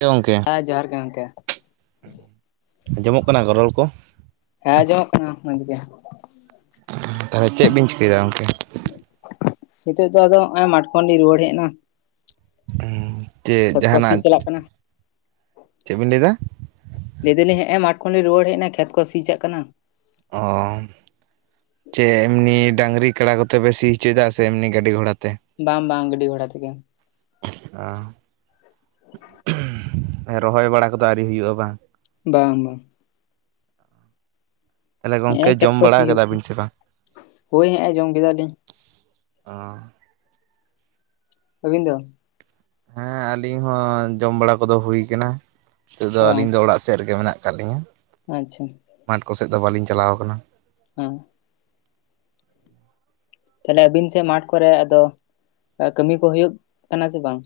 ᱦᱮᱸ ᱜᱚᱢᱠᱮ ᱾ ᱦᱮᱸ ᱡᱚᱦᱟᱨ ᱜᱮ ᱜᱚᱢᱠᱮ ᱾ ᱟᱸᱡᱚᱢᱚᱜ ᱠᱟᱱᱟ ᱜᱚᱨᱚᱲ ᱠᱚ? ᱦᱮᱸ ᱟᱸᱡᱚᱢᱚᱜ ᱠᱟᱱᱟ ᱢᱚᱸᱡᱽ ᱜᱮ ᱾ ᱛᱟᱦᱚᱞᱮ ᱪᱮᱫ ᱵᱤᱱ ᱪᱤᱠᱟᱹᱭ ᱫᱟ ᱜᱚᱢᱠᱮ? ᱱᱤᱛᱳᱜ ᱫᱚ ᱟᱫᱚ ᱱᱚᱜ ᱢᱟᱴᱠᱚᱱ ᱞᱤᱧ ᱨᱩᱣᱟᱹᱲ ᱦᱮᱡ ᱮᱱᱟ ᱾ ᱪᱮᱫ ᱠᱚ ᱥᱤ ᱡᱟᱦᱟᱱᱟᱜ, ᱪᱟᱞᱟᱜ ᱠᱟᱱᱟ ᱪᱮᱫ ᱵᱤᱱ ᱞᱟᱹᱭᱫᱟ? ᱞᱟᱹᱭ ᱫᱟᱞᱤᱧ ᱦᱮ ᱮ ᱢᱟᱴᱷ ᱠᱷᱚᱱ ᱞᱤᱧ ᱨᱩᱶᱟᱹᱲ ᱦᱮᱱ ᱮᱱᱟ ᱠᱷᱮᱛ ᱠᱚ ᱥᱤ ᱪᱟᱞᱟᱜ ᱠᱟᱱᱟ ᱾ ᱚᱻ ᱪᱮ ᱮᱢᱱᱤ ᱰᱟᱝᱨᱤ ᱠᱟᱲᱟ ᱠᱚᱛᱮ ᱯᱮ ᱥᱤ ᱦᱚᱪᱚᱭᱮᱫᱟ ᱥᱮ ᱮᱢᱱᱤ ᱜᱟᱹᱰᱤ ᱜᱷᱚᱲᱟ ᱛᱮ? ᱵᱟᱝ ᱵᱟᱝ ᱜᱟᱹᱰᱤ ᱜᱷᱚᱲᱟ ᱛᱮᱜᱮ ᱾ ᱚ ᱨᱚᱦᱚᱭ ᱵᱟᱲᱟ ᱠᱚᱫᱚ ᱟᱹᱣᱨᱤ ᱦᱩᱭᱩᱜᱼᱟ ᱵᱟᱝ? ᱵᱟᱝ ᱵᱟᱝ ᱾ ᱛᱟᱦᱞᱮ ᱜᱚᱝᱠᱮ ᱦᱮᱸᱜᱼᱮ ᱠᱷᱮᱛ ᱡᱚᱢ ᱠᱚ ᱥᱤ ᱵᱟᱲᱟ ᱦᱩᱭᱩᱜ ᱠᱟᱫᱟ ᱠᱟᱱᱟ ᱵᱤᱱ ᱥᱮ ᱵᱟᱝ? ᱦᱳᱭ ᱦᱮᱸᱜᱼᱮ ᱡᱚᱢ ᱠᱮᱫᱟᱞᱤᱧ ᱚ ᱟᱵᱤᱱ ᱫᱚ? ᱦᱮᱸ ᱟᱹᱞᱤᱧ ᱦᱚᱸ ᱡᱚᱢ ᱵᱟᱲᱟ ᱠᱚᱫᱚ ᱦᱩᱭ ᱠᱟᱱᱟ ᱾ ᱱᱤᱛᱚᱜ ᱫᱚ ᱚ ᱟᱹᱞᱤᱧ ᱫᱚ ᱚᱲᱟᱜ ᱥᱮᱫ ᱨᱮᱜᱮ ᱢᱮᱱᱟᱜ ᱟᱠᱟᱫ ᱞᱤᱧᱟᱹ ᱾ ᱟᱪᱪᱷᱟ ᱾ ᱢᱟᱴ ᱠᱚᱥᱮᱫ ᱫᱚ ᱵᱟᱞᱤᱧ ᱪᱟᱞᱟᱣ ᱟᱠᱟᱱᱟ ᱾ ᱦᱮᱸ ᱛᱟᱦᱞᱮ ᱟᱵᱤᱱ ᱥᱮᱫ ᱢᱟᱴᱷ ᱠᱚᱨᱮ ᱟᱫᱚ ᱠᱟᱹᱢᱤ ᱠᱚ ᱦᱩᱭᱩᱜ ᱠᱟᱱᱟ ᱥᱮ ᱵᱟᱝ?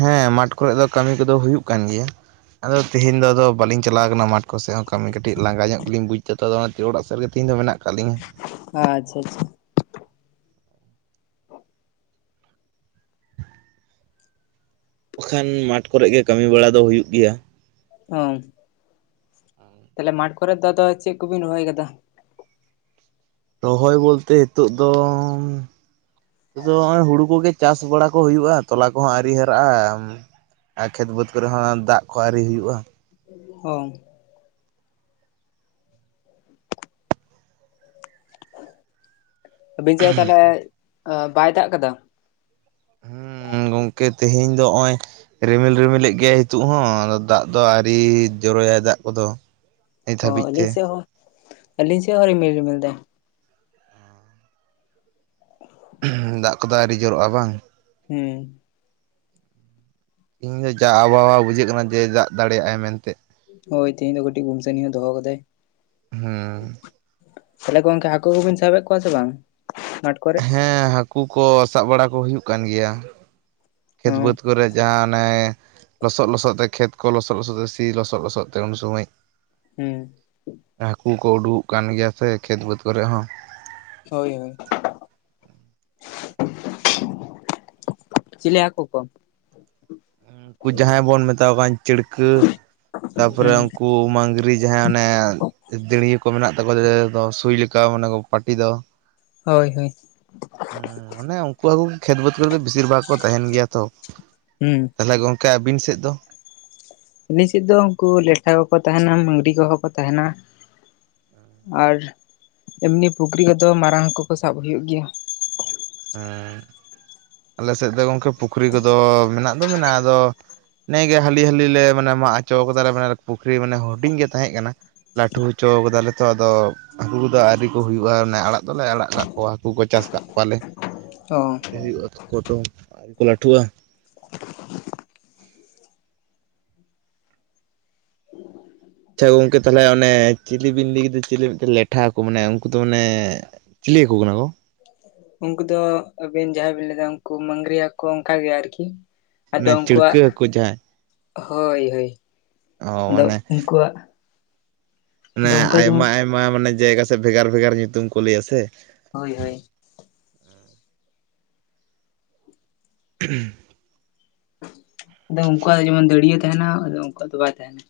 ᱦᱮᱸ ᱢᱟᱴᱷ ᱠᱚᱨᱮ ᱫᱚ ᱠᱟᱹᱢᱤ ᱠᱚᱫᱚ ᱦᱩᱭᱩᱜ ᱠᱟᱱ ᱜᱮᱭᱟ ᱾ ᱟᱫᱚ ᱛᱮᱦᱮᱧ ᱫᱚ ᱟᱫᱚ ᱵᱟᱹᱞᱤᱧ ᱪᱟᱞᱟᱣ ᱠᱟᱱᱟ ᱢᱟᱴᱷ ᱠᱚ ᱥᱮᱫ ᱦᱚᱸ ᱠᱟᱹᱢᱤ ᱠᱟᱹᱴᱤᱡ ᱞᱟᱸᱜᱟ ᱧᱚᱜ ᱜᱮᱞᱤᱧ ᱵᱩᱡᱽ ᱮᱫᱟ ᱛᱚ ᱟᱫᱚ ᱚᱲᱟᱜ ᱥᱮᱫ ᱨᱮᱜᱮ ᱛᱮᱦᱮᱧ ᱫᱚ ᱢᱮᱱᱟᱜ ᱠᱟᱜ ᱞᱤᱝ ᱾ ᱟᱪᱪᱷᱟ ᱟᱪᱪᱷᱟ ᱾ ᱵᱟᱠᱷᱟᱱ ᱢᱟᱴᱷ ᱠᱚᱨᱮ ᱜᱮ ᱠᱟᱹᱢᱤ ᱵᱟᱲᱟ ᱫᱚ ᱦᱩᱭᱩᱜ ᱜᱮᱭᱟ ᱾ ᱦ ᱛᱟᱦᱚᱞᱮ ᱢᱟᱴᱷ ᱠᱚᱨᱮ ᱫᱚ ᱟᱫᱚ ᱪᱮᱫ ᱠᱚᱵᱤᱱ ᱨᱚᱦᱚᱭ ᱟᱠᱟᱫᱟ? ᱨᱚᱦᱚᱭ ᱵᱚᱞᱛᱮ ᱱᱤᱛᱚᱜ ᱫᱚᱻ ᱟᱫᱚ ᱱᱚᱜᱼᱚᱭ ᱦᱩᱲᱩ ᱠᱚᱜᱮ ᱪᱟᱥ ᱵᱟᱲᱟ ᱠᱚ ᱦᱩᱭᱩᱜᱼᱟ ᱛᱚᱞᱟ ᱠᱚᱦᱚᱸ ᱟᱶᱹᱨᱤ ᱦᱟᱨᱟᱜᱼᱟ ᱾ ᱟᱨ ᱠᱷᱮᱛ ᱵᱟᱹᱫᱽ ᱠᱚᱨᱮ ᱦᱚᱸ ᱫᱟᱜ ᱠᱚ ᱟᱹᱨᱤ ᱦᱩᱭᱩᱜᱼᱟ ᱾ ᱚ ᱟᱹᱵᱤᱱ ᱥᱮᱫ ᱛᱟᱦᱞᱮ ᱵᱟᱭ ᱫᱟᱜ ᱠᱟᱫᱟ? ᱦᱮᱸ ᱜᱚᱝᱠᱮ ᱛᱮᱦᱮᱧ ᱫᱚ ᱚᱜᱼᱚᱭ ᱨᱤᱢᱤᱞ ᱨᱤᱢᱤᱞᱮᱫ ᱜᱮᱭᱟᱭ ᱱᱤᱛᱚᱜ ᱦᱚᱸ ᱟᱫᱚ ᱫᱟᱜ ᱫᱚ ᱟᱹᱣᱨᱤ ᱡᱚᱨᱚᱭᱟᱭ ᱫᱟᱜ ᱠᱚᱫᱚ ᱾ ᱚ ᱟᱞᱤᱧ ᱥᱮᱫ ᱦᱚ ᱟᱞᱤᱧ ᱥᱮᱫ ᱦᱚ ᱨᱤᱢᱤᱞ ᱨᱤᱢᱤᱞ ᱫᱟᱭ ᱾ ᱫᱟᱜ ᱠᱚᱫᱚ ᱟᱹᱶᱨᱤ ᱡᱚᱨᱚᱜᱼᱟ ᱵᱟᱝ? ᱦᱮᱸ ᱾ ᱤᱧ ᱫᱚ ᱡᱟ ᱟᱵᱦᱟᱣᱟ ᱵᱩᱡᱷᱟᱹᱜ ᱠᱟᱱᱟ ᱡᱮ ᱫᱟᱜ ᱫᱟᱲᱮᱭᱟᱜᱟᱭ ᱢᱮᱱᱛᱮ ᱾ ᱦᱳᱭ ᱛᱮᱦᱤᱧ ᱫᱚ ᱠᱟᱹᱴᱤᱡ ᱜᱩᱢᱥᱟᱱᱤ ᱦᱚᱸ ᱫᱚᱦᱚ ᱠᱟᱫᱟᱭ ᱦᱩᱸ ᱾ ᱛᱟᱦᱚᱞᱮ ᱜᱚᱝᱠᱮ ᱦᱟᱹᱠᱩ ᱠᱚᱵᱤᱱ ᱥᱟᱵᱮᱫ ᱠᱚᱣᱟ ᱥᱮ ᱵᱟᱝᱼᱼᱼ ᱦᱮᱸ ᱦᱟᱹᱠᱩ ᱠᱚ ᱥᱟᱵ ᱵᱟᱲᱟ ᱠᱚ ᱦᱩᱭᱩᱜ ᱠᱟᱱ ᱜᱮᱭᱟ᱾ ᱚ ᱠᱷᱮᱛ ᱵᱟᱹᱫᱽ ᱠᱚᱨᱮ ᱡᱟᱦᱟᱸ ᱚᱱᱮᱼᱼᱼ ᱞᱚᱥᱚᱫ ᱞᱚᱥᱚᱫ ᱛᱮ ᱠᱷᱮᱛ ᱠᱚ ᱞᱚᱥᱚᱫ ᱞᱚᱥᱚᱫ ᱛᱮ ᱥᱤ ᱞᱚᱥᱚᱫ ᱞᱚᱥᱚᱫ ᱛᱮ ᱩᱱ ᱥᱚᱢᱚᱭ᱾ ᱦᱩᱸ᱾ ᱦᱟᱹᱠᱩ ᱠᱚ ᱩᱰᱩᱠᱚᱜ ᱠᱟᱱ ᱜᱮᱭᱟ ᱥᱮ ᱠᱷᱮᱛ ᱵᱟᱹᱫᱽ ᱠᱚᱨᱮ ᱦᱚᱸ᱾ ᱦᱳᱭ ᱦᱳᱭ᱾ ᱪᱤᱞᱤ ᱦᱟᱹᱠᱩ ᱠᱚ? ᱩᱱᱠᱩ ᱡᱟᱦᱟᱸᱭ ᱵᱚᱱ ᱢᱮᱛᱟ ᱠᱚ ᱠᱟᱱ ᱪᱟ. ᱲᱠᱟᱹ ᱛᱟᱯᱚᱨᱮ ᱦᱩᱸ ᱩᱱᱠᱩ ᱢᱟᱝᱽᱨᱤ᱾ ᱡᱟᱦᱟᱸ ᱚᱱᱮ ᱫᱟᱹᱲᱭᱟᱹ ᱠᱚ ᱢᱮᱱᱟᱜ ᱛᱟᱠᱚ ᱫᱚ ᱥᱩᱭ ᱞᱮᱠᱟ ᱢᱟᱱᱮ ᱯᱟᱴᱤ ᱫᱚ᱾ ᱦᱳᱭ ᱦᱳᱭ ᱦᱩᱸ ᱢᱟᱱᱮ ᱩᱱᱠᱩ ᱠᱩ ᱠᱷᱮᱛ ᱵᱟᱹᱫᱽ ᱠᱚᱨᱮ ᱫᱚ ᱵᱤᱥᱤᱨ ᱵᱷᱟᱜᱽ ᱠᱚ ᱛᱟᱦᱮᱱ ᱜᱮᱭᱟ ᱛᱚ᱾ ᱦᱩᱸ᱾ ᱛᱟᱦᱚᱞᱮ ᱜᱚᱜᱠᱮ ᱟᱹᱵᱤᱱ ᱥᱮᱫ ᱫᱚ? ᱟᱹᱞᱤᱧ ᱥᱮᱫ ᱫᱚ ᱩᱱᱠᱩ ᱞᱮᱴᱷᱟ ᱠᱚᱠᱚ ᱛᱟᱦᱮᱱᱟ ᱢᱟᱹᱝᱜᱽᱨᱤ ᱠᱚᱦᱚᱸ ᱠᱚ ᱛᱟᱦᱮᱱᱟ᱾ ᱟᱨ ᱮᱢᱱᱤ ᱯᱩᱠᱷᱨᱤ ᱦᱚᱛᱚ ᱢᱟᱨᱟᱝ ᱦᱟᱹᱠᱩ ᱠᱚ ᱥᱟᱵ ᱦᱩᱭᱩᱜ ᱜᱮᱭᱟ᱾ ᱦᱩᱸ ᱟᱞᱮ ᱥᱮᱫ ᱫᱚ ᱜᱚᱝᱠᱮ ᱯᱩᱠᱷᱨᱤ ᱠᱚᱫᱚ ᱢᱮᱱᱟᱜ ᱫᱚ ᱢᱮᱱᱟᱜᱼᱟ ᱟᱫᱚᱼᱼᱼ ᱱᱮᱜᱼᱮ ᱜᱮ ᱦᱟᱹᱞᱤ ᱦᱟᱹᱞᱤ ᱞᱮ ᱢᱟᱱᱮ ᱢᱟᱜ ᱦᱚᱪᱚ ᱠᱟᱫᱟᱞᱮ ᱢᱟᱱᱮ ᱯᱩᱠᱷᱨᱤ ᱢᱟᱱᱮ ᱦᱩᱰᱤᱧ ᱜᱮ ᱛᱟᱦᱮᱸ ᱠᱟᱱᱟ᱾ ᱞᱟᱹᱴᱩ ᱦᱚᱪᱚ ᱠᱟᱫᱟᱞᱮ ᱛᱚ ᱟᱫᱚᱼᱼᱼ ᱦᱟᱹᱠᱩ ᱠᱚᱫᱚ ᱟᱹᱣᱨᱤ ᱠᱚ ᱦᱩᱭᱩᱜᱼᱟ ᱚᱱᱮ ᱟᱲᱟᱜ ᱫᱚᱞᱮ ᱟᱲᱟᱜ ᱠᱟᱜ ᱠᱚᱣᱟ ᱦᱟᱹᱠᱩ ᱠᱚ ᱪᱟᱥ ᱟᱠᱟᱫ ᱠᱚᱣᱟᱞᱮ᱾ ᱚ ᱟᱞᱮ ᱦᱩᱭᱩᱜᱼᱟ ᱛᱟᱠᱚ ᱛᱚ ᱟ. ᱨᱤ ᱠᱚ ᱞᱟᱹᱴᱷᱩᱜᱼᱟ᱾ ᱟᱪᱪᱷᱟ ᱜᱚᱝᱠᱮ ᱛᱟᱦᱚᱞᱮ ᱚᱱᱮ ᱪᱤᱞᱤ ᱵᱤᱱ ᱞᱟ. ᱭ ᱠᱮᱫᱟ ᱪᱤᱞᱤ ᱢᱤᱫᱴᱟ. ᱝ ᱞᱮᱴᱷᱟ ᱠᱚ ᱢᱟᱱᱮ ᱩᱱᱠᱩ ᱫᱚ ᱢᱟᱱᱮᱼᱼᱼ ᱪᱤᱞᱤ ᱦᱟᱹᱠᱩ ᱠᱟᱱᱟ ᱠᱚ? ᱩᱱᱠᱩ ᱫᱚ ᱟ. ᱵᱤᱱ ᱡᱟᱦᱟᱸᱭ ᱵᱤᱱ ᱞᱟᱹᱭᱟ ᱮᱫᱟ ᱩᱱᱠᱩ ᱢᱝᱜᱽᱨᱤ ᱦᱟᱹᱠᱩ ᱚᱱᱠᱟ ᱜᱮ ᱟᱨᱠᱤᱼᱼᱼ ᱢᱟᱱᱮ ᱟᱫᱚ ᱪᱤᱲᱠᱟᱹ ᱩᱱᱠᱩᱣᱟᱜ ᱦᱟᱹᱠᱩ ᱡᱟᱦᱟᱸᱭ ᱦᱳᱭ ᱦᱳᱭ᱾ ᱚ ᱟᱫᱚ ᱢᱟᱱᱮ ᱩᱱᱠᱩᱣᱟᱜᱼᱼᱼ ᱢᱟᱱᱮ ᱟᱭᱢᱟ ᱟᱭᱢᱟ ᱢᱟᱱᱮ ᱡᱟᱭᱜᱟ ᱥᱮᱫ ᱵᱷᱮᱜᱟᱨ ᱵᱷᱮᱜᱟᱨ ᱧᱩᱛᱩᱢ ᱠᱚ ᱞᱟᱹᱭᱟ ᱥᱮ? ᱦᱳᱭ ᱦᱳᱭ᱾ [inaudible] ᱟᱫᱚ ᱩᱱᱠᱩᱣᱟᱜ ᱡᱮᱢᱚᱱ ᱫᱟᱹᱲᱭᱟᱹ ᱛᱟᱦᱮᱱᱟ ᱟᱫᱚ ᱩᱱᱠᱩᱣᱟᱜ ᱫᱚ ᱵᱟᱭ ᱛᱟᱦᱮᱱᱟ᱾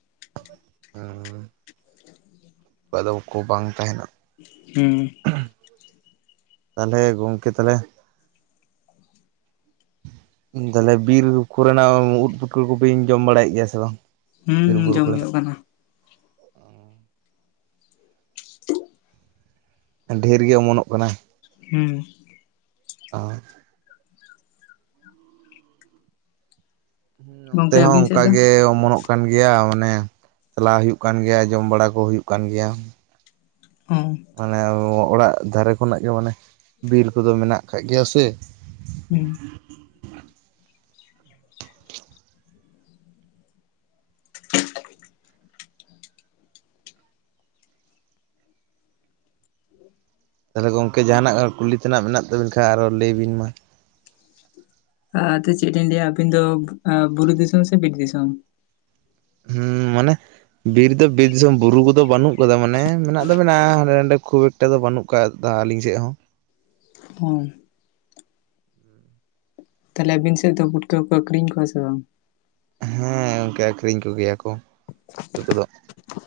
ᱚᱠᱟᱫᱚ ᱠᱚ ᱵᱟᱝ ᱛᱟᱦᱮᱱᱟ᱾ ᱦᱩᱸ᱾ ᱛᱟᱦᱞᱮ ᱜᱚᱝᱠᱮ ᱛᱟᱦᱞᱮᱼᱼᱼ ᱛᱟᱦᱞᱮ ᱵᱤᱨ ᱠᱚᱨᱮᱱᱟᱜ ᱩᱫ ᱯᱩᱴᱟᱹ ᱠᱚᱵᱤᱱ ᱡᱚᱢ ᱵᱟᱲᱟᱭᱮᱫ ᱜᱮᱭᱟ ᱥᱮ ᱵᱟᱝ? ᱵᱤᱨ ᱦᱩᱸ ᱵᱩᱨᱩ ᱡᱚᱢ ᱠᱚᱨᱮᱱᱟᱜ ᱦᱩᱭᱩᱜ ᱠᱟᱱᱟ᱾ [inaudible] ᱰᱷᱮᱨ ᱜᱮ ᱚᱢᱚᱱᱚᱜ ᱠᱟᱱᱟ᱾ ᱦᱩᱸ᱾ [inaudible] ᱱᱚᱱᱛᱮ ᱜᱚᱝᱠᱮ ᱦᱚᱸ ᱟᱹᱵᱤᱱ ᱚᱱᱠᱟ ᱥᱮᱫ ᱫᱚ? ᱜᱮ ᱚᱢᱚᱱᱚᱜ ᱠᱟᱱᱟ᱾ ᱦᱩᱭᱩᱜ ᱠᱟᱱ ᱜᱮᱭᱟ ᱚᱱᱮ ᱪᱟᱞᱟᱜ ᱦᱩᱭᱩᱜ ᱠᱟᱱ ᱜᱮᱭᱟ ᱡᱚᱢ ᱵᱟᱲᱟ ᱠᱚ ᱦᱩᱭᱩᱜ ᱠᱟᱱ ᱜᱮᱭᱟ᱾ ᱦᱚᱸ᱾ ᱢᱟᱱᱮ ᱚᱲᱟᱜ ᱫᱷᱟᱨᱮ ᱠᱷᱚᱱᱟᱜ ᱜᱮ ᱢᱟᱱᱮ ᱵᱤᱨ ᱠᱚᱫᱚ ᱢᱮᱱᱟᱜ ᱟᱠᱟᱫ ᱜᱮᱭᱟ ᱥᱮ᱾ ᱦᱩᱸ᱾ [inaudible] ᱛᱟᱦᱞᱮ ᱜᱚᱝᱠᱮ ᱡᱟᱦᱟᱱᱟᱜ ᱠᱩᱞᱤ ᱛᱟᱱᱟᱜ ᱢᱮᱱᱟᱜ ᱛᱟ. ᱵᱤᱱ ᱠᱷᱟᱱ ᱟᱨᱦᱚ ᱞᱟᱹᱭ ᱵᱤᱱ ᱢᱟ᱾ ᱦᱮᱸ ᱛᱤᱥ ᱟᱫᱚ ᱞᱟᱹᱭᱟ ᱟᱵᱤᱱ ᱫᱚ ᱵᱩᱨᱩ ᱫᱤᱥᱚᱢ ᱥᱮ ᱵᱤᱨ ᱫᱤᱥᱚᱢ? ᱦᱩᱸ ᱢᱟᱱᱮᱼᱼ ᱵᱤᱨ ᱫᱚ ᱵᱤᱨ ᱫᱤᱥᱚᱢ ᱵᱩᱨᱩ ᱠᱚᱫᱚ ᱵᱟᱹᱱᱩᱜ ᱟᱠᱟᱫᱟ ᱢᱟᱱᱮ ᱢᱮᱱᱟᱜ ᱫᱚ ᱢᱮᱱᱟᱜᱼᱟ ᱦᱟᱸᱰᱮ ᱱᱟᱰᱮ ᱠᱷᱩᱵ ᱮᱠᱴᱼᱼ ᱚᱝᱠᱟ ᱫᱚ ᱵᱟᱹᱱᱩᱜ ᱟᱠᱟᱫᱟ ᱟᱹᱞᱤᱧ ᱥᱮᱫ ᱦᱚᱸ ᱾ ᱦᱚᱸ ᱛᱟᱦᱚᱞᱮ ᱟᱹᱵᱤᱱ ᱥᱮᱫ ᱫᱚ ᱯᱩᱴᱠᱟᱹ ᱠᱚ ᱟᱹᱷᱨᱤᱧ ᱠᱚᱣᱟ ᱥᱮ ᱵᱟᱝ? ᱦᱮᱸ ᱜᱚᱝᱠᱮ ᱟᱹᱠᱷᱨᱤᱧ ᱠᱚᱜᱮᱭᱟ ᱠᱚ ᱱᱩᱠᱩ ᱫᱚ ᱾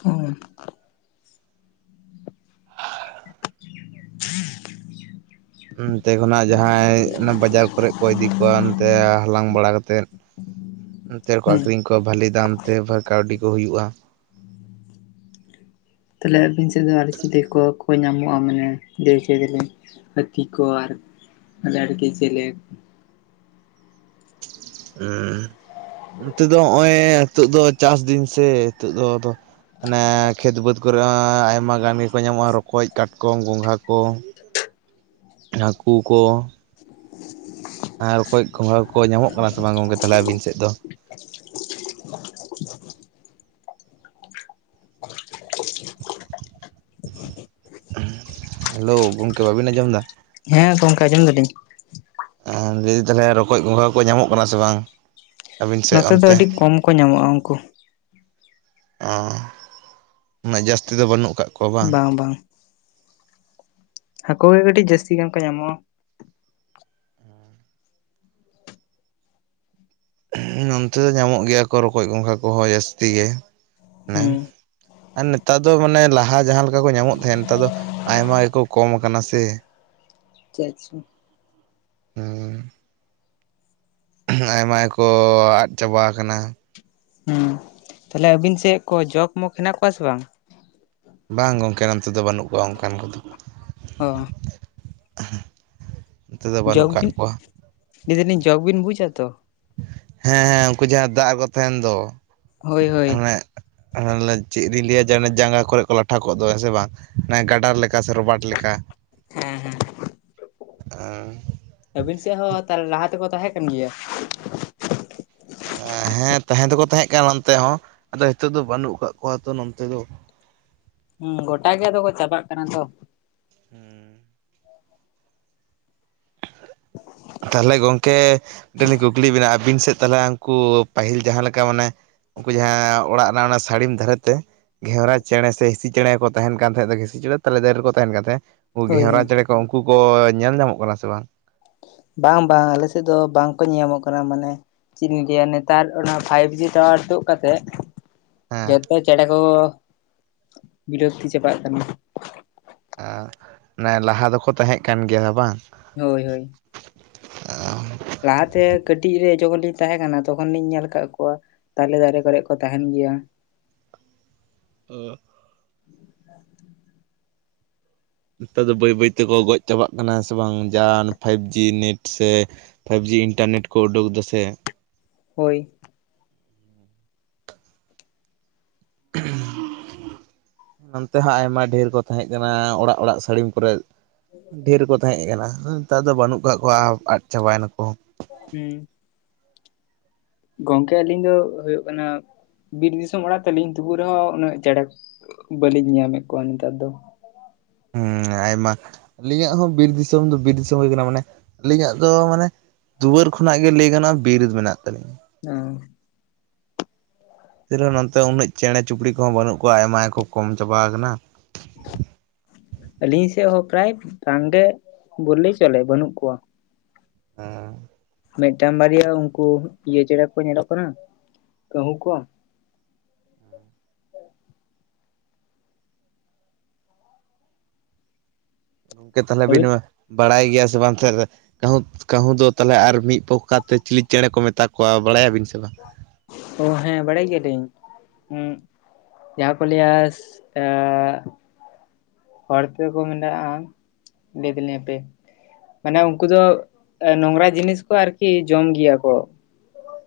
ᱦᱚᱸ [unintelligible] ᱚᱱᱛᱮ ᱠᱷᱚᱱᱟᱜ ᱡᱟᱦᱟᱸᱭ ᱚᱱᱟ ᱵᱟᱡᱟᱨ ᱠᱚᱨᱮ ᱠᱚ ᱤᱫᱤ ᱠᱚᱣᱟ ᱚᱱᱛᱮ ᱦᱟᱞᱟᱝ ᱵᱟᱲᱟ ᱠᱟᱛᱮᱫᱼᱼ ᱱᱚᱱᱛᱮ ᱨᱮᱠᱚ ᱦᱮᱸ ᱟᱹᱷᱨᱤᱧ ᱠᱚᱣᱟ ᱵᱷᱟᱞᱤ ᱫᱟᱢᱛᱮ ᱠᱟᱹᱣᱰᱤ ᱠᱚ ᱦᱩᱭᱩᱜᱼᱟ ᱾ ᱛᱟᱦᱞᱮ ᱟᱹᱵᱤᱱ ᱥᱮᱫ ᱫᱚ ᱟᱨ ᱪᱤᱞᱤ ᱠᱚᱠᱚ ᱧᱟᱢᱚᱜᱼᱟ ᱢᱟᱱᱮ ᱞᱟᱹᱭ ᱦᱚᱪᱚᱭ ᱫᱟᱞᱤᱧ ᱾ ᱦᱟᱹᱛᱤ ᱠᱚ ᱟᱨ ᱡᱟᱨᱠᱤ ᱡᱮᱞᱮᱼᱼ ᱱᱚᱛᱮ ᱫᱚ ᱱᱚᱜᱼᱚᱭ [unintelligible] ᱱᱤᱛᱚᱜ ᱫᱚ ᱪᱟᱥ ᱫᱤᱱ ᱥᱮ ᱱᱤᱛᱚᱜ ᱫᱚ ᱟᱫᱚᱼᱼ ᱚᱱᱟ ᱠᱷᱮᱛ ᱵᱟᱹᱫᱽ ᱠᱚᱨᱮ ᱦᱚᱸ ᱟᱭᱢᱟ ᱜᱟᱱ ᱜᱮᱠᱚ ᱧᱟᱢᱚᱜᱼᱟ ᱨᱚᱠᱚᱡ, ᱠᱟᱴᱠᱚᱢ, ᱜᱚᱸᱜᱷᱟ ᱠᱚ ᱾ ᱦᱟᱹᱠᱩ ᱠᱚ ᱾ ᱟᱨ ᱚᱠᱚᱭᱡ ᱠᱷᱚᱸᱷᱟ ᱠᱚ ᱧᱟᱢᱚᱜ ᱠᱟᱱᱟ ᱥᱮ ᱵᱟᱝ ᱜᱚᱝᱠᱮ ᱛᱟᱦᱚᱞᱮ ᱟᱹᱵᱤᱱ ᱥᱮᱫ ᱫᱚ? ᱦᱮᱞᱳ ᱜᱚᱢᱠᱮ ᱵᱟᱹᱵᱤᱱ ᱟᱸᱡᱚᱢ ᱫᱟ ᱾ ᱦᱮᱸ ᱜᱚᱢᱠᱮ ᱟᱸᱡᱚᱢ ᱫᱟᱞᱤᱧ ᱾ ᱟᱨ ᱞᱟᱹᱭ ᱫᱟᱞᱮ ᱨᱚᱠᱚᱡ ᱜᱚᱸᱜᱦᱟ ᱠᱚ ᱧᱟᱢᱚᱜ ᱠᱟᱱᱟ ᱥᱮ ᱵᱟᱝ? ᱟᱹᱵᱤᱱ ᱥᱮᱫ ᱱᱚᱛᱮ ᱫᱚ ᱚᱱᱛᱮ ᱟᱹᱰᱤ ᱠᱚᱢ ᱠᱚ ᱧᱟᱢᱚᱜᱼᱟ ᱩᱱᱠᱳ ᱾ ᱚᱸ ᱩᱱᱟᱹᱜ ᱡᱟᱹᱥᱛᱤ ᱫᱚ ᱵᱟᱹᱱᱩᱜ ᱠᱟᱜᱼᱼ ᱵᱟᱝ ᱵᱟᱝ ᱾ ᱦᱟᱹᱠᱩ ᱜᱮ ᱠᱟᱹᱴᱤᱡ ᱡᱟᱹᱥᱛᱤ ᱧᱚᱜ ᱠᱚ ᱧᱟᱢᱚᱜᱼᱟ ᱾ ᱦᱩᱸ ᱚᱱᱛᱮ ᱫᱚ ᱧᱟᱢᱚᱜ ᱜᱮᱭᱟ ᱠᱚ ᱨᱚᱠᱚᱡ ᱜᱚᱸᱜᱷᱟ ᱠᱚᱦᱚᱸ ᱡᱟᱹᱥᱛᱤ ᱜᱮ ᱢᱮᱱᱼᱼ ᱦᱩᱸ ᱟᱨ ᱱᱮᱛᱟᱨ ᱫᱚ ᱢᱟᱱᱮ ᱞᱟᱦᱟ ᱡᱟᱦᱟᱸ ᱞᱮᱠᱟ ᱠᱚ ᱧᱟᱢᱚᱜ ᱛᱟᱦᱮᱸᱫ ᱱᱮᱛᱟᱨ ᱫᱚ ᱟᱭᱢᱟ ᱜᱮᱠᱚ ᱠᱚᱢ ᱟᱠᱟᱱᱟ ᱥᱮ ᱾ ᱟᱪᱪᱷᱟ ᱟᱪᱪᱷᱟ ᱾ ᱦᱩᱸ ᱦᱮᱸ ᱟᱭᱢᱟ ᱜᱮ ᱠᱚ ᱟᱫ ᱪᱟᱵᱟ ᱟᱠᱟᱱᱟ ᱾ ᱦᱩᱸ ᱛᱟᱦᱞᱮ ᱟᱵᱤᱱ ᱥᱮᱜ ᱠᱚ ᱡᱚᱜ ᱢᱚᱜᱽ ᱦᱮᱱᱟᱜ ᱠᱚᱣᱟ ᱥᱮ ᱵᱟᱝ? ᱵᱟᱝ ᱜᱚᱢᱠᱮ ᱱᱚᱛᱮ ᱫᱚ ᱵᱟᱹᱱᱩᱜ ᱠᱚᱣᱟ ᱚᱱᱠᱟᱱ ᱠᱚᱫᱚ ᱾ ᱚᱸ [inaudible] ᱱᱚᱛᱮ ᱫᱚ ᱵᱟᱹᱱᱩᱜ ᱡᱚᱜᱽ ᱠᱟᱜ ᱵᱤᱱ ᱠᱚᱣᱟ ᱞᱟᱹᱭ ᱫᱟᱞᱤᱧ ᱡᱚᱜᱽ ᱵᱤᱱ ᱵᱩᱡᱟ ᱛᱚ ᱾ ᱦᱮᱸ ᱦᱮᱸ ᱩᱱᱠᱩ ᱡᱟᱦᱟᱸ ᱫᱟᱜ ᱨᱮᱠᱚ ᱛᱟᱦᱮᱱ ᱫᱚ ᱦᱳᱭ ᱦᱳᱭ ᱟᱱᱮᱼᱼ ᱦᱮ ᱪᱮᱫ ᱞᱤᱧ ᱞᱟᱹᱭᱟ ᱡᱮ ᱚᱱᱮ ᱡᱟᱸᱜᱟ ᱠᱚᱨᱮ ᱠᱚ ᱞᱟᱴᱷᱟ ᱠᱚᱜ ᱫᱚ ᱦᱮᱸ ᱥᱮ ᱵᱟᱝ ᱾ ᱚᱱᱟ ᱜᱟᱰᱟᱨ ᱞᱮᱠᱟ ᱥᱮ ᱨᱚᱵᱟᱴ ᱞᱮᱠᱟ ᱾ ᱦᱩᱸ ᱦᱩᱸ ᱚᱸ ᱟᱹᱵᱤᱱ ᱥᱮᱫ ᱦᱚᱸ ᱛᱟᱦᱮ ᱞᱟᱦᱟ ᱛᱮᱠᱚ ᱛᱟᱦᱮᱸ ᱠᱟᱱ ᱜᱮᱭᱟ? ᱦᱮᱸ ᱛᱟᱦᱮᱸ ᱫᱚᱠᱚ ᱛᱟᱦᱮᱸ ᱠᱟᱱᱟ ᱚᱱᱛᱮ ᱦᱚᱸ ᱟᱫᱚ ᱱᱤᱛᱚᱜ ᱫᱚ ᱵᱟᱹᱱᱩᱜ ᱠᱟᱫ ᱠᱚᱣᱟ ᱛᱚ ᱱᱚᱛᱮ ᱫᱚ ᱾ ᱦᱩᱸ ᱜᱚᱴᱟ ᱜᱮ ᱟᱫᱚ ᱠᱚ ᱪᱟᱵᱟᱜ ᱠᱟᱱᱟ ᱛᱚ ᱾ ᱦᱩᱸ ᱛᱟᱦᱚᱞᱮ ᱜᱚᱝᱠᱮ ᱢᱤᱫᱴᱮᱱ ᱞᱤᱧ ᱠᱩᱠᱞᱤ ᱵᱤᱱᱟ ᱟᱵᱤᱱ ᱥᱮᱡ ᱛᱟᱦᱞᱮ ᱦᱟᱝᱠᱩ ᱯᱟᱹᱦᱤᱞ ᱡᱟᱦᱟᱸ ᱞᱮᱠᱟ ᱢᱟᱱᱮᱼᱼ ᱩᱱᱠᱩ ᱡᱟᱦᱟᱸ ᱚᱲᱟᱜ ᱨᱮᱱᱟᱜ ᱚᱱᱟ ᱥᱟᱹᱲᱤᱢ ᱫᱷᱟᱨᱮᱛᱮᱼᱼ ᱜᱷᱮᱣᱨᱟ ᱪᱮᱬᱮ ᱥᱮ ᱦᱤᱸᱥᱤ ᱪᱮᱬᱮ ᱠᱚ ᱛᱟᱦᱮᱱ ᱠᱟᱱ ᱛᱟᱦᱮᱸᱫ ᱫᱚ ᱦᱤᱸᱥᱤ ᱪᱮᱬᱮ ᱫᱚ ᱛᱟᱞᱮ ᱫᱟᱨᱮ ᱨᱮᱠᱚ ᱛᱟᱦᱮᱱ ᱠᱟᱱ ᱛᱟᱦᱮᱸᱫ ᱾ ᱩᱱᱠᱩ ᱦᱳᱭ ᱜᱷᱮᱣᱨᱟ ᱦᱳᱭ ᱪᱮᱬᱮ ᱠᱚ ᱩᱱᱠᱩ ᱠᱚ ᱧᱮᱞ ᱧᱟᱢᱚᱜ ᱠᱟᱱᱟ ᱥᱮ ᱵᱟᱝ? ᱵᱟᱝ ᱵᱟᱝ ᱟᱞᱮᱥᱮᱡ ᱫᱚ ᱵᱟᱝᱠᱚ ᱧᱮᱧᱟᱢᱚᱜ ᱠᱟᱱᱟ ᱢᱟᱱᱮ ᱪᱮᱫ ᱞᱤᱧ ᱞᱟᱹᱭᱟ ᱱᱮᱛᱟᱨ ᱚᱱᱟ ᱯᱷᱟᱭᱤᱵᱽ ᱡᱤ ᱴᱟᱣᱟᱨ ᱛᱩᱫ ᱠᱟᱛᱮᱫ ᱦᱮᱸ ᱡᱚᱛᱚ ᱪᱮᱬᱮ ᱠᱚ ᱵᱤᱞᱟᱹᱛᱤ ᱪᱟᱵᱟᱜ ᱠᱟᱱᱟ ᱾ ᱟ ᱢᱟᱱᱮ ᱞᱟᱦᱟ ᱫᱚᱠᱚ ᱛᱟᱦᱮᱸᱜ ᱠᱟᱱ ᱜᱮᱭᱟ ᱵᱟᱝ? ᱦᱳᱭ ᱦᱳᱭ ᱾ ᱞᱟᱦᱟ ᱛᱮ ᱠᱟᱹᱴᱤᱡ ᱨᱮ ᱡᱚᱠᱷᱚᱱ ᱞᱤᱧ ᱛᱟᱦᱮᱸ ᱠᱟᱱᱟ ᱛᱚᱠᱷᱚᱱ ᱞᱤᱧ ᱧᱮᱞ ᱟᱠᱟᱫ ᱠᱚᱣᱟ ᱾ ᱛᱟᱞᱮ ᱫᱟᱨᱮ ᱠᱚᱨᱮ ᱠᱚ ᱛᱟᱦᱮᱱ ᱜᱮᱭᱟ ᱾ ᱚᱜ [inaudible] ᱱᱮᱛᱟᱨ ᱫᱚ ᱵᱟᱹᱭ ᱵᱟᱹᱭ ᱛᱮᱠᱚ ᱜᱚᱡ ᱪᱟᱵᱟᱜ ᱠᱟᱱᱟ ᱥᱮ ᱵᱟᱝ ᱡᱟᱦᱟᱱ ᱯᱷᱟᱭᱤᱵᱽ ᱡᱤ ᱱᱮᱴ ᱥᱮ ᱯᱷᱟᱭᱤᱵᱽ ᱡᱤ ᱤᱱᱴᱟᱨᱱᱮᱴ ᱠᱚ ᱩᱰᱩᱠ ᱮᱫᱟ ᱥᱮ ᱾ ᱦᱳᱭ ᱾ ᱱᱚᱱᱛᱮ ᱦᱚᱸ ᱟᱭᱢᱟ ᱰᱷᱮᱨ ᱠᱚ ᱛᱟᱦᱮᱸᱜ ᱠᱟᱱᱟ ᱚᱲᱟᱜ ᱚᱲᱟᱜ ᱥᱟᱹᱲᱤᱢ ᱠᱚᱨᱮ ᱰᱷᱮᱨ ᱠᱚ ᱛᱟᱦᱮᱸᱫ ᱠᱟᱱᱟ ᱱᱮᱛᱟᱨ ᱫᱚ ᱵᱟᱹᱱᱩᱜ ᱠᱟᱜ ᱠᱚᱣᱟ ᱟᱫ ᱪᱟᱵᱟᱭᱮᱱᱟ ᱠᱚ ᱾ ᱦᱩᱸ ᱾ ᱜᱚᱝᱠᱮ ᱟᱹᱞᱤᱧ ᱫᱚ ᱦᱩᱭᱩᱜ ᱠᱟᱱᱟ ᱵᱤᱨ ᱫᱤᱥᱚᱢ ᱚᱲᱟᱜ ᱛᱟᱞᱤᱧ ᱛᱩᱵᱩ ᱨᱮᱦᱚᱸ ᱩᱱᱟᱹᱜ ᱪᱮᱬᱮ ᱵᱟᱹᱞᱤᱧ ᱧᱟᱢᱮᱫ ᱠᱚᱣᱟ ᱱᱮᱛᱟᱨ ᱫᱚ ᱾ ᱦᱮᱸ ᱟᱭᱢᱟ ᱟᱹᱞᱤᱧᱟᱜ ᱦᱚᱸ ᱵᱤᱨ ᱫᱤᱥᱚᱢ ᱫᱚ ᱵᱤᱨ ᱫᱤᱥᱚᱢ ᱦᱩᱭ ᱠᱟᱱᱟ ᱢᱟᱱᱮ ᱟᱹᱞᱤᱧᱟᱜ ᱫᱚ ᱢᱟᱱᱮ ᱫᱩᱣᱟᱹᱨ ᱠᱷᱚᱱᱟᱜ ᱜᱮ ᱞᱟᱹᱭ ᱜᱟᱱᱚᱜᱼᱟ ᱵᱤᱨ ᱢᱮᱱᱟᱜ ᱛᱟᱹᱞᱤᱧᱟ ᱾ ᱚᱻ [unintelligible] ᱦᱚᱸ ᱱᱚᱛᱮ ᱩᱱᱟᱹᱜ ᱪᱮᱬᱮ ᱪᱩᱯᱲᱤ ᱠᱚᱦᱚᱸ ᱵᱟᱹᱱᱩᱜ ᱠᱚᱣᱟ ᱟᱭᱢᱟ ᱜᱮ ᱠᱚ ᱠᱚᱢ ᱪᱟᱵᱟ ᱟᱠᱟᱱᱟ ᱾ ᱟᱹᱞᱤᱧ ᱥᱮᱫ ᱦᱚᱸ ᱯᱨᱟᱭ ᱵᱟᱝᱜᱮ ᱵᱚᱞᱞᱮᱭ ᱪᱚᱞᱮ ᱵᱟᱹᱱᱩᱜ ᱠᱚᱣᱟ ᱾ ᱦᱮᱸ ᱾ ᱢᱤᱫᱴᱟᱝ ᱵᱟᱨᱭᱟ ᱩᱱᱠᱩ ᱤᱭᱟᱹ ᱪᱮᱬᱮ ᱠᱚ ᱧᱮᱞᱚᱜ ᱠᱟᱱᱟ ᱠᱟᱹᱦᱩ ᱠᱚ ᱾ ᱜᱚᱝᱠᱮ ᱛᱟᱦᱚᱞᱮ ᱟᱵᱤᱱ ᱦᱟᱹᱵᱤᱱ ᱢᱟ ᱵᱟᱲᱟᱭ ᱜᱮᱭᱟ ᱥᱮ ᱵᱟᱝ ᱛᱟᱦᱞᱮ? ᱠᱟᱹᱦᱩ ᱠᱟᱹᱦᱩ ᱫᱚ ᱛᱟᱦᱚᱞᱮ ᱟᱨ ᱢᱤᱫ ᱯᱚᱠᱟᱛᱮ ᱪᱤᱞᱤ ᱪᱮᱬᱮ ᱠᱚ ᱢᱮᱛᱟ ᱠᱚᱣᱟ ᱵᱟᱲᱟᱭᱟᱵᱤᱱ ᱥᱮ ᱵᱟᱝ? ᱚ ᱦᱮᱸ ᱵᱟᱲᱟᱭ ᱜᱮᱭᱟᱞᱤᱧ ᱾ [inaudible] ᱡᱟᱦᱟᱸ ᱠᱚ ᱞᱟᱹᱭᱟ [unintelligible] [unintelligible] ᱢᱮᱱᱟᱜᱼᱟ ᱞᱟᱹᱭ ᱮᱫᱟᱞᱤᱧᱟ ᱦᱟᱯᱮ ᱢᱟᱱᱮ ᱩᱱᱠᱩ ᱫᱚ ᱱᱚᱝᱨᱟ ᱡᱤᱱᱤᱥ ᱠᱚ ᱟᱨᱠᱤ ᱡᱚᱢ ᱜᱮᱭᱟ ᱠᱚ᱾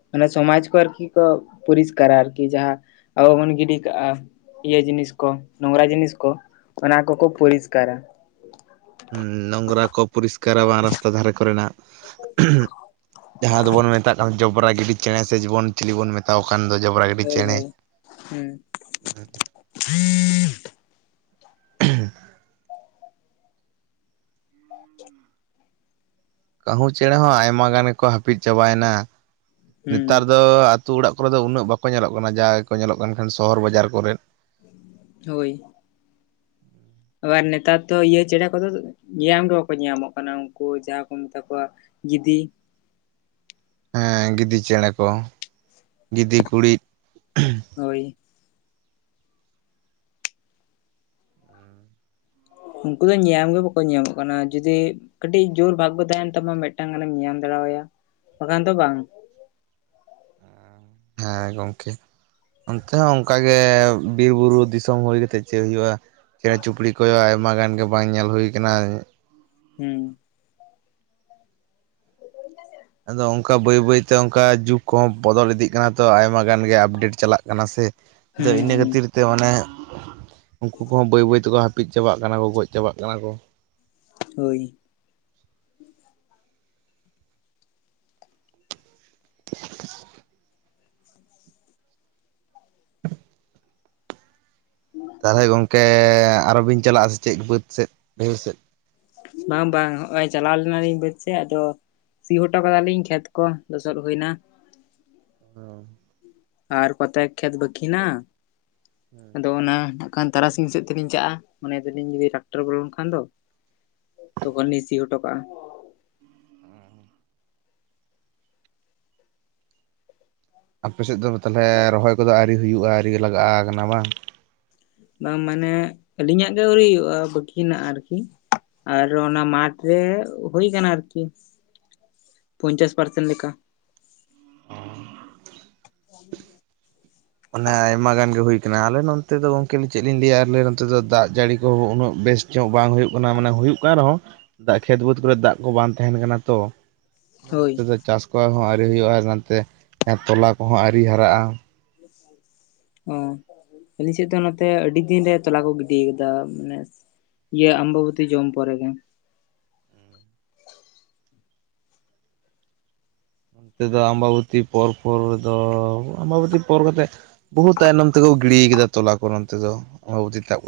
ᱢᱟᱱᱮ ᱥᱚᱢᱟᱡ ᱠᱚ ᱟᱨᱠᱤ ᱠᱚ ᱯᱚᱨᱤᱥᱠᱟᱨᱟ ᱟᱨᱠᱤ ᱡᱟᱦᱟᱸ ᱟᱵᱚ ᱵᱚᱱ ᱜᱤᱰᱤ ᱠᱟᱜᱼᱟ᱾ ᱤᱭᱟᱹ ᱡᱤᱱᱤᱥ ᱠᱚ ᱱᱚᱝᱨᱟ ᱡᱤᱱᱤᱥ ᱠᱚ ᱚᱱᱟ ᱠᱚᱠᱚ ᱯᱚᱨᱤᱥᱠᱟᱨᱟ᱾ ᱱᱚᱝᱨᱟ ᱠᱚ ᱯᱚᱨᱤᱥᱠᱟᱨᱟ ᱵᱟᱝ ᱨᱟᱥᱛᱟ ᱫᱷᱟᱨᱮ ᱠᱚᱨᱮᱱᱟᱜ ᱡᱟᱦᱟᱸ ᱫᱚᱵᱚᱱ ᱢᱮᱛᱟᱜ ᱠᱟᱱᱟ ᱡᱚᱵᱨᱟ ᱜᱤᱰᱤ ᱪᱮᱬᱮ ᱥᱮ ᱡᱤᱵᱚᱱ ᱪᱤᱞᱤ ᱵᱚᱱ ᱢᱮᱛᱟᱣ ᱠᱟᱱ ᱫᱚ ᱡᱚᱵᱨᱟ ᱜᱤᱰᱤ ᱪᱮᱬᱮ ᱾ ᱦᱮᱸ ᱦᱮᱸ [inaudible] [inaudible] ᱠᱟᱹᱦᱩ ᱪᱮᱬᱮ ᱦᱚᱸ ᱟᱭᱢᱟ ᱜᱟᱱ ᱜᱮᱠᱚ ᱦᱟᱹᱯᱤᱫ ᱪᱟᱵᱟᱭᱮᱱᱟ ᱾ ᱦᱩᱸ ᱱᱮᱛᱟᱨ ᱫᱚ ᱫᱚ ᱟᱛᱳ ᱚᱲᱟᱜ ᱠᱚᱨᱮ ᱫᱚ ᱩᱱᱟᱹᱜ ᱵᱟᱠᱚ ᱧᱮᱞᱚᱜ ᱠᱟᱱᱟ ᱡᱟ ᱜᱮᱠᱚ ᱧᱮᱞᱚᱜ ᱠᱟᱱ ᱠᱷᱟᱱ ᱥᱚᱦᱚᱨ ᱵᱟᱡᱟᱨ ᱠᱚᱨᱮᱫ ᱾ ᱦᱳᱭ ᱾ ᱟᱵᱟᱨ ᱱᱮᱛᱟᱨ ᱫᱚ ᱤᱭᱟᱹ ᱪᱮᱬᱮ ᱠᱚᱫᱚ ᱧᱤᱭᱟᱢ ᱜᱮ ᱵᱟᱠᱚ ᱧᱮᱧᱟᱢᱚᱜ ᱠᱟᱱᱟ ᱩᱱᱠᱩ ᱡᱟᱦᱟᱸ ᱠᱚ ᱢᱮᱛᱟ ᱠᱚᱣᱟ ᱜᱤᱫᱤ᱾ ᱦᱮᱸ ᱜᱤᱫᱤ ᱪᱮᱬᱮ ᱠᱚ ᱜᱤᱫᱤ, ᱠᱩᱬᱤᱫ ᱾ ᱦᱳᱭ ᱾ ᱩᱱᱠᱩ ᱫᱚ ᱧᱮᱧᱟᱢ ᱜᱮ ᱵᱟᱠᱚ ᱧᱮᱧᱟᱢᱚᱜ ᱠᱟᱱᱟ ᱡᱩᱫᱤ ᱠᱟᱹᱴᱤᱡ ᱡᱳᱨ ᱵᱷᱟᱜᱜᱳ ᱛᱟᱦᱮᱱ ᱛᱟᱢᱟ ᱢᱤᱫᱴᱟᱝ ᱜᱟᱱᱮᱢ ᱧᱟᱢ ᱫᱟᱲᱮ ᱟᱭᱟ ᱵᱟᱠᱷᱟᱱ ᱫᱚ ᱵᱟᱝ᱾ ᱦᱮᱸ ᱜᱚᱢᱠᱮ᱾ ᱚᱱᱛᱮ ᱦᱚᱸ ᱝᱠᱟᱜᱮ ᱵᱤᱨᱵᱩᱨᱩ ᱫᱤᱥᱚᱢ ᱦᱩᱭ ᱠᱟᱛᱮᱜ ᱪᱮᱫ ᱦᱩᱭᱩᱜᱼᱟ ᱾ ᱪᱮᱬᱮ ᱪᱩᱯᱲᱤ ᱠᱚᱭᱚ ᱟᱭᱢᱟ ᱜᱟᱱ ᱜᱮ ᱵᱟᱝ ᱧᱮᱞ ᱦᱳᱭ ᱟᱠᱟᱱᱟ᱾ ᱦᱮᱸ ᱾ ᱟᱫᱚ ᱝᱠᱟ ᱵᱟᱹᱭ ᱵᱟᱹᱭᱛᱮ ᱝᱠᱟ ᱡᱩᱜᱽ ᱠᱚᱦᱚᱸ ᱵᱚᱫᱚᱞ ᱤᱫᱤᱜ ᱠᱟᱱᱟ ᱛᱚ ᱟᱭᱢᱟ ᱜᱟᱱ ᱜᱮ ᱟᱯᱰᱮᱴ ᱪᱟᱞᱟᱜ ᱠᱟᱱᱟ ᱥᱮ ᱾ ᱫᱚ ᱦᱩᱸ ᱤᱱᱟᱹ ᱦᱩᱸ ᱠᱷᱟᱹᱛᱤᱨ ᱛᱮ ᱚᱱᱮ ᱩᱱᱠᱩ ᱠᱚᱦᱚᱸ ᱵᱟᱹᱭ ᱵᱟᱹᱭ ᱛᱮᱠᱚ ᱦᱟ ᱯᱤᱫ ᱪᱟᱵᱟᱜ ᱠᱟᱱᱟ ᱠᱚ ᱜᱚᱡ ᱪᱟᱵᱟᱜ ᱠᱟᱱᱟ ᱠᱚ᱾ ᱦᱳᱭ ᱾ [unintelligible] ᱛᱟᱦᱚᱞᱮ ᱜᱚᱢᱠᱮ ᱟᱨᱚᱵᱤᱱ ᱪᱟᱞᱟᱜᱼᱟ ᱥᱮ ᱪᱮᱫ ᱵᱟᱹᱫᱽ ᱥᱮᱫ ᱵᱟᱹᱭᱦᱟᱹᱲ ᱥᱮᱫ? ᱵᱟᱝ ᱵᱟᱝ ᱦᱚᱸᱜᱼᱚᱭ ᱪᱟᱞᱟᱣ ᱞᱮᱱᱟᱞᱤᱧ ᱵᱟᱹᱫᱽ ᱥᱮ ᱟᱫᱚ ᱥᱤ ᱦᱚᱴᱚ ᱠᱟᱫᱟᱞᱤᱧ ᱠᱷᱮᱛ ᱠᱚ ᱞᱚᱥᱚᱫ ᱦᱳᱭᱱᱟ᱾ ᱦᱮᱸ ᱟᱨ ᱠᱚᱛᱮᱠ ᱠᱷᱮᱛ ᱵᱟᱠᱷᱤᱱᱟ ᱟᱫᱚ ᱚᱱᱟ ᱠᱷᱟᱱ ᱛᱟᱨᱟᱥᱤᱧ ᱥᱮᱫ ᱛᱮᱞᱤᱧ ᱪᱟᱼᱟ, ᱢᱚᱱᱮ ᱫᱟᱞᱤᱧ ᱡᱩᱫᱤ ᱴᱟᱠᱴᱟᱨ ᱵᱚᱞᱚᱱᱠᱷᱟᱱ ᱫᱚ ᱾ ᱛᱚᱠᱷᱚᱱ ᱞᱤᱧ ᱥᱤ ᱦᱚᱴᱚ ᱠᱟᱜᱼᱟ᱾ ᱟᱯᱮ ᱥᱮᱫ ᱫᱚ ᱛᱟᱦᱚᱞᱮ ᱨᱚᱦᱚᱭ ᱠᱚᱫᱚ ᱟᱣᱨᱤ ᱦᱩᱭᱩᱜᱼᱟ, ᱟᱣᱨᱤᱮ ᱞᱟᱜᱟᱜᱼᱟ ᱠᱟᱱᱟ ᱵᱟᱝ? ᱵᱟᱝ ᱢᱟᱱᱮ ᱟᱹᱞᱤᱧᱟᱜ ᱜᱮ ᱳᱭ ᱵᱟᱠᱤ ᱦᱮᱱᱟᱜᱼᱟ ᱟᱨᱠᱤ᱾ ᱟᱨ ᱚᱱᱟ ᱢᱟᱴᱷ ᱨᱮ ᱦᱩᱭ ᱟᱠᱟᱱᱟ ᱟᱨᱠᱤ᱾ ᱯᱚᱧᱪᱟᱥ ᱯᱟᱨᱥᱮᱱ ᱞᱮᱠᱟ᱾ ᱚᱻ [inaudible] ᱚᱱᱮ ᱟᱭᱢᱟ ᱜᱟᱱ ᱜᱮ ᱦᱳᱭ ᱠᱟᱱᱟ ᱟᱞᱮ ᱱᱚᱛᱮ ᱫᱚ ᱜᱚᱝᱠᱮ ᱪᱮᱫ ᱞᱤᱧ ᱞᱮᱭᱟ ᱟᱞᱮ ᱱᱚᱛᱮ ᱫᱚ ᱫᱟᱜ ᱡᱟᱹᱲᱤ ᱠᱚᱦᱚᱸ ᱩᱱᱟᱹᱜ ᱵᱮᱥᱴ ᱪᱚᱜ ᱵᱟᱝ ᱦᱩᱭᱩᱜ ᱠᱟᱱᱟ ᱢᱟᱱᱮ ᱦᱩᱭᱩᱜ ᱠᱟᱱ ᱨᱮᱦᱚᱸ ᱠᱷᱮᱛ ᱵᱟᱹᱫᱽ ᱠᱚᱨᱮᱜ ᱫᱟᱜ ᱠᱚ ᱵᱟᱝ ᱛᱟᱦᱮᱱ ᱠᱟᱱᱟ ᱛᱚ ᱾ ᱦᱳᱭ ᱱᱚᱱᱛᱮ ᱫᱚ ᱪᱟᱥ ᱠᱚ ᱦᱚᱸ ᱟᱹᱣᱨᱤ ᱦᱩᱭᱩᱜᱼᱟ, ᱱᱚᱛᱮ ᱛᱚᱞᱟ ᱠᱚᱦᱚᱸ ᱟᱹᱣᱨᱤ ᱦᱟᱨᱟᱜᱼᱟ ᱾ [inaudible] ᱚ ᱟᱹᱞᱤᱧ ᱥᱮᱫ ᱫᱚ ᱱᱚᱛᱮ ᱟᱹᱰᱤ ᱫᱤᱱ ᱨᱮ ᱛᱚᱞᱟ ᱠᱚ ᱜᱤᱰᱤ ᱠᱟᱫᱟ ᱢᱟᱱᱮ ᱾ ᱤᱭᱟᱹ ᱟᱢᱵᱚᱵᱚᱛᱤ ᱡᱚᱢ ᱯᱚᱨᱮ ᱜᱮ ᱾ ᱱᱚᱛᱮ ᱫᱚ ᱟᱢᱵᱚᱵᱚᱛᱤ ᱯᱚᱨ ᱯᱚᱨ ᱨᱮᱫᱚ ᱟᱢᱵᱟᱵᱚᱛᱤ ᱯᱚᱨ ᱠᱟᱛᱮᱫ ᱵᱚᱦᱩᱛ ᱛᱟᱭᱱᱚᱢ ᱛᱮᱠᱚ ᱜᱤᱰᱤ ᱠᱟᱫᱟ ᱛᱚᱞᱟ ᱠᱚ ᱱᱚᱱᱛᱮ ᱫᱚ ᱟᱢᱵᱚᱵᱩᱛᱤ ᱛᱟᱵ ᱠᱟᱛᱮ ᱾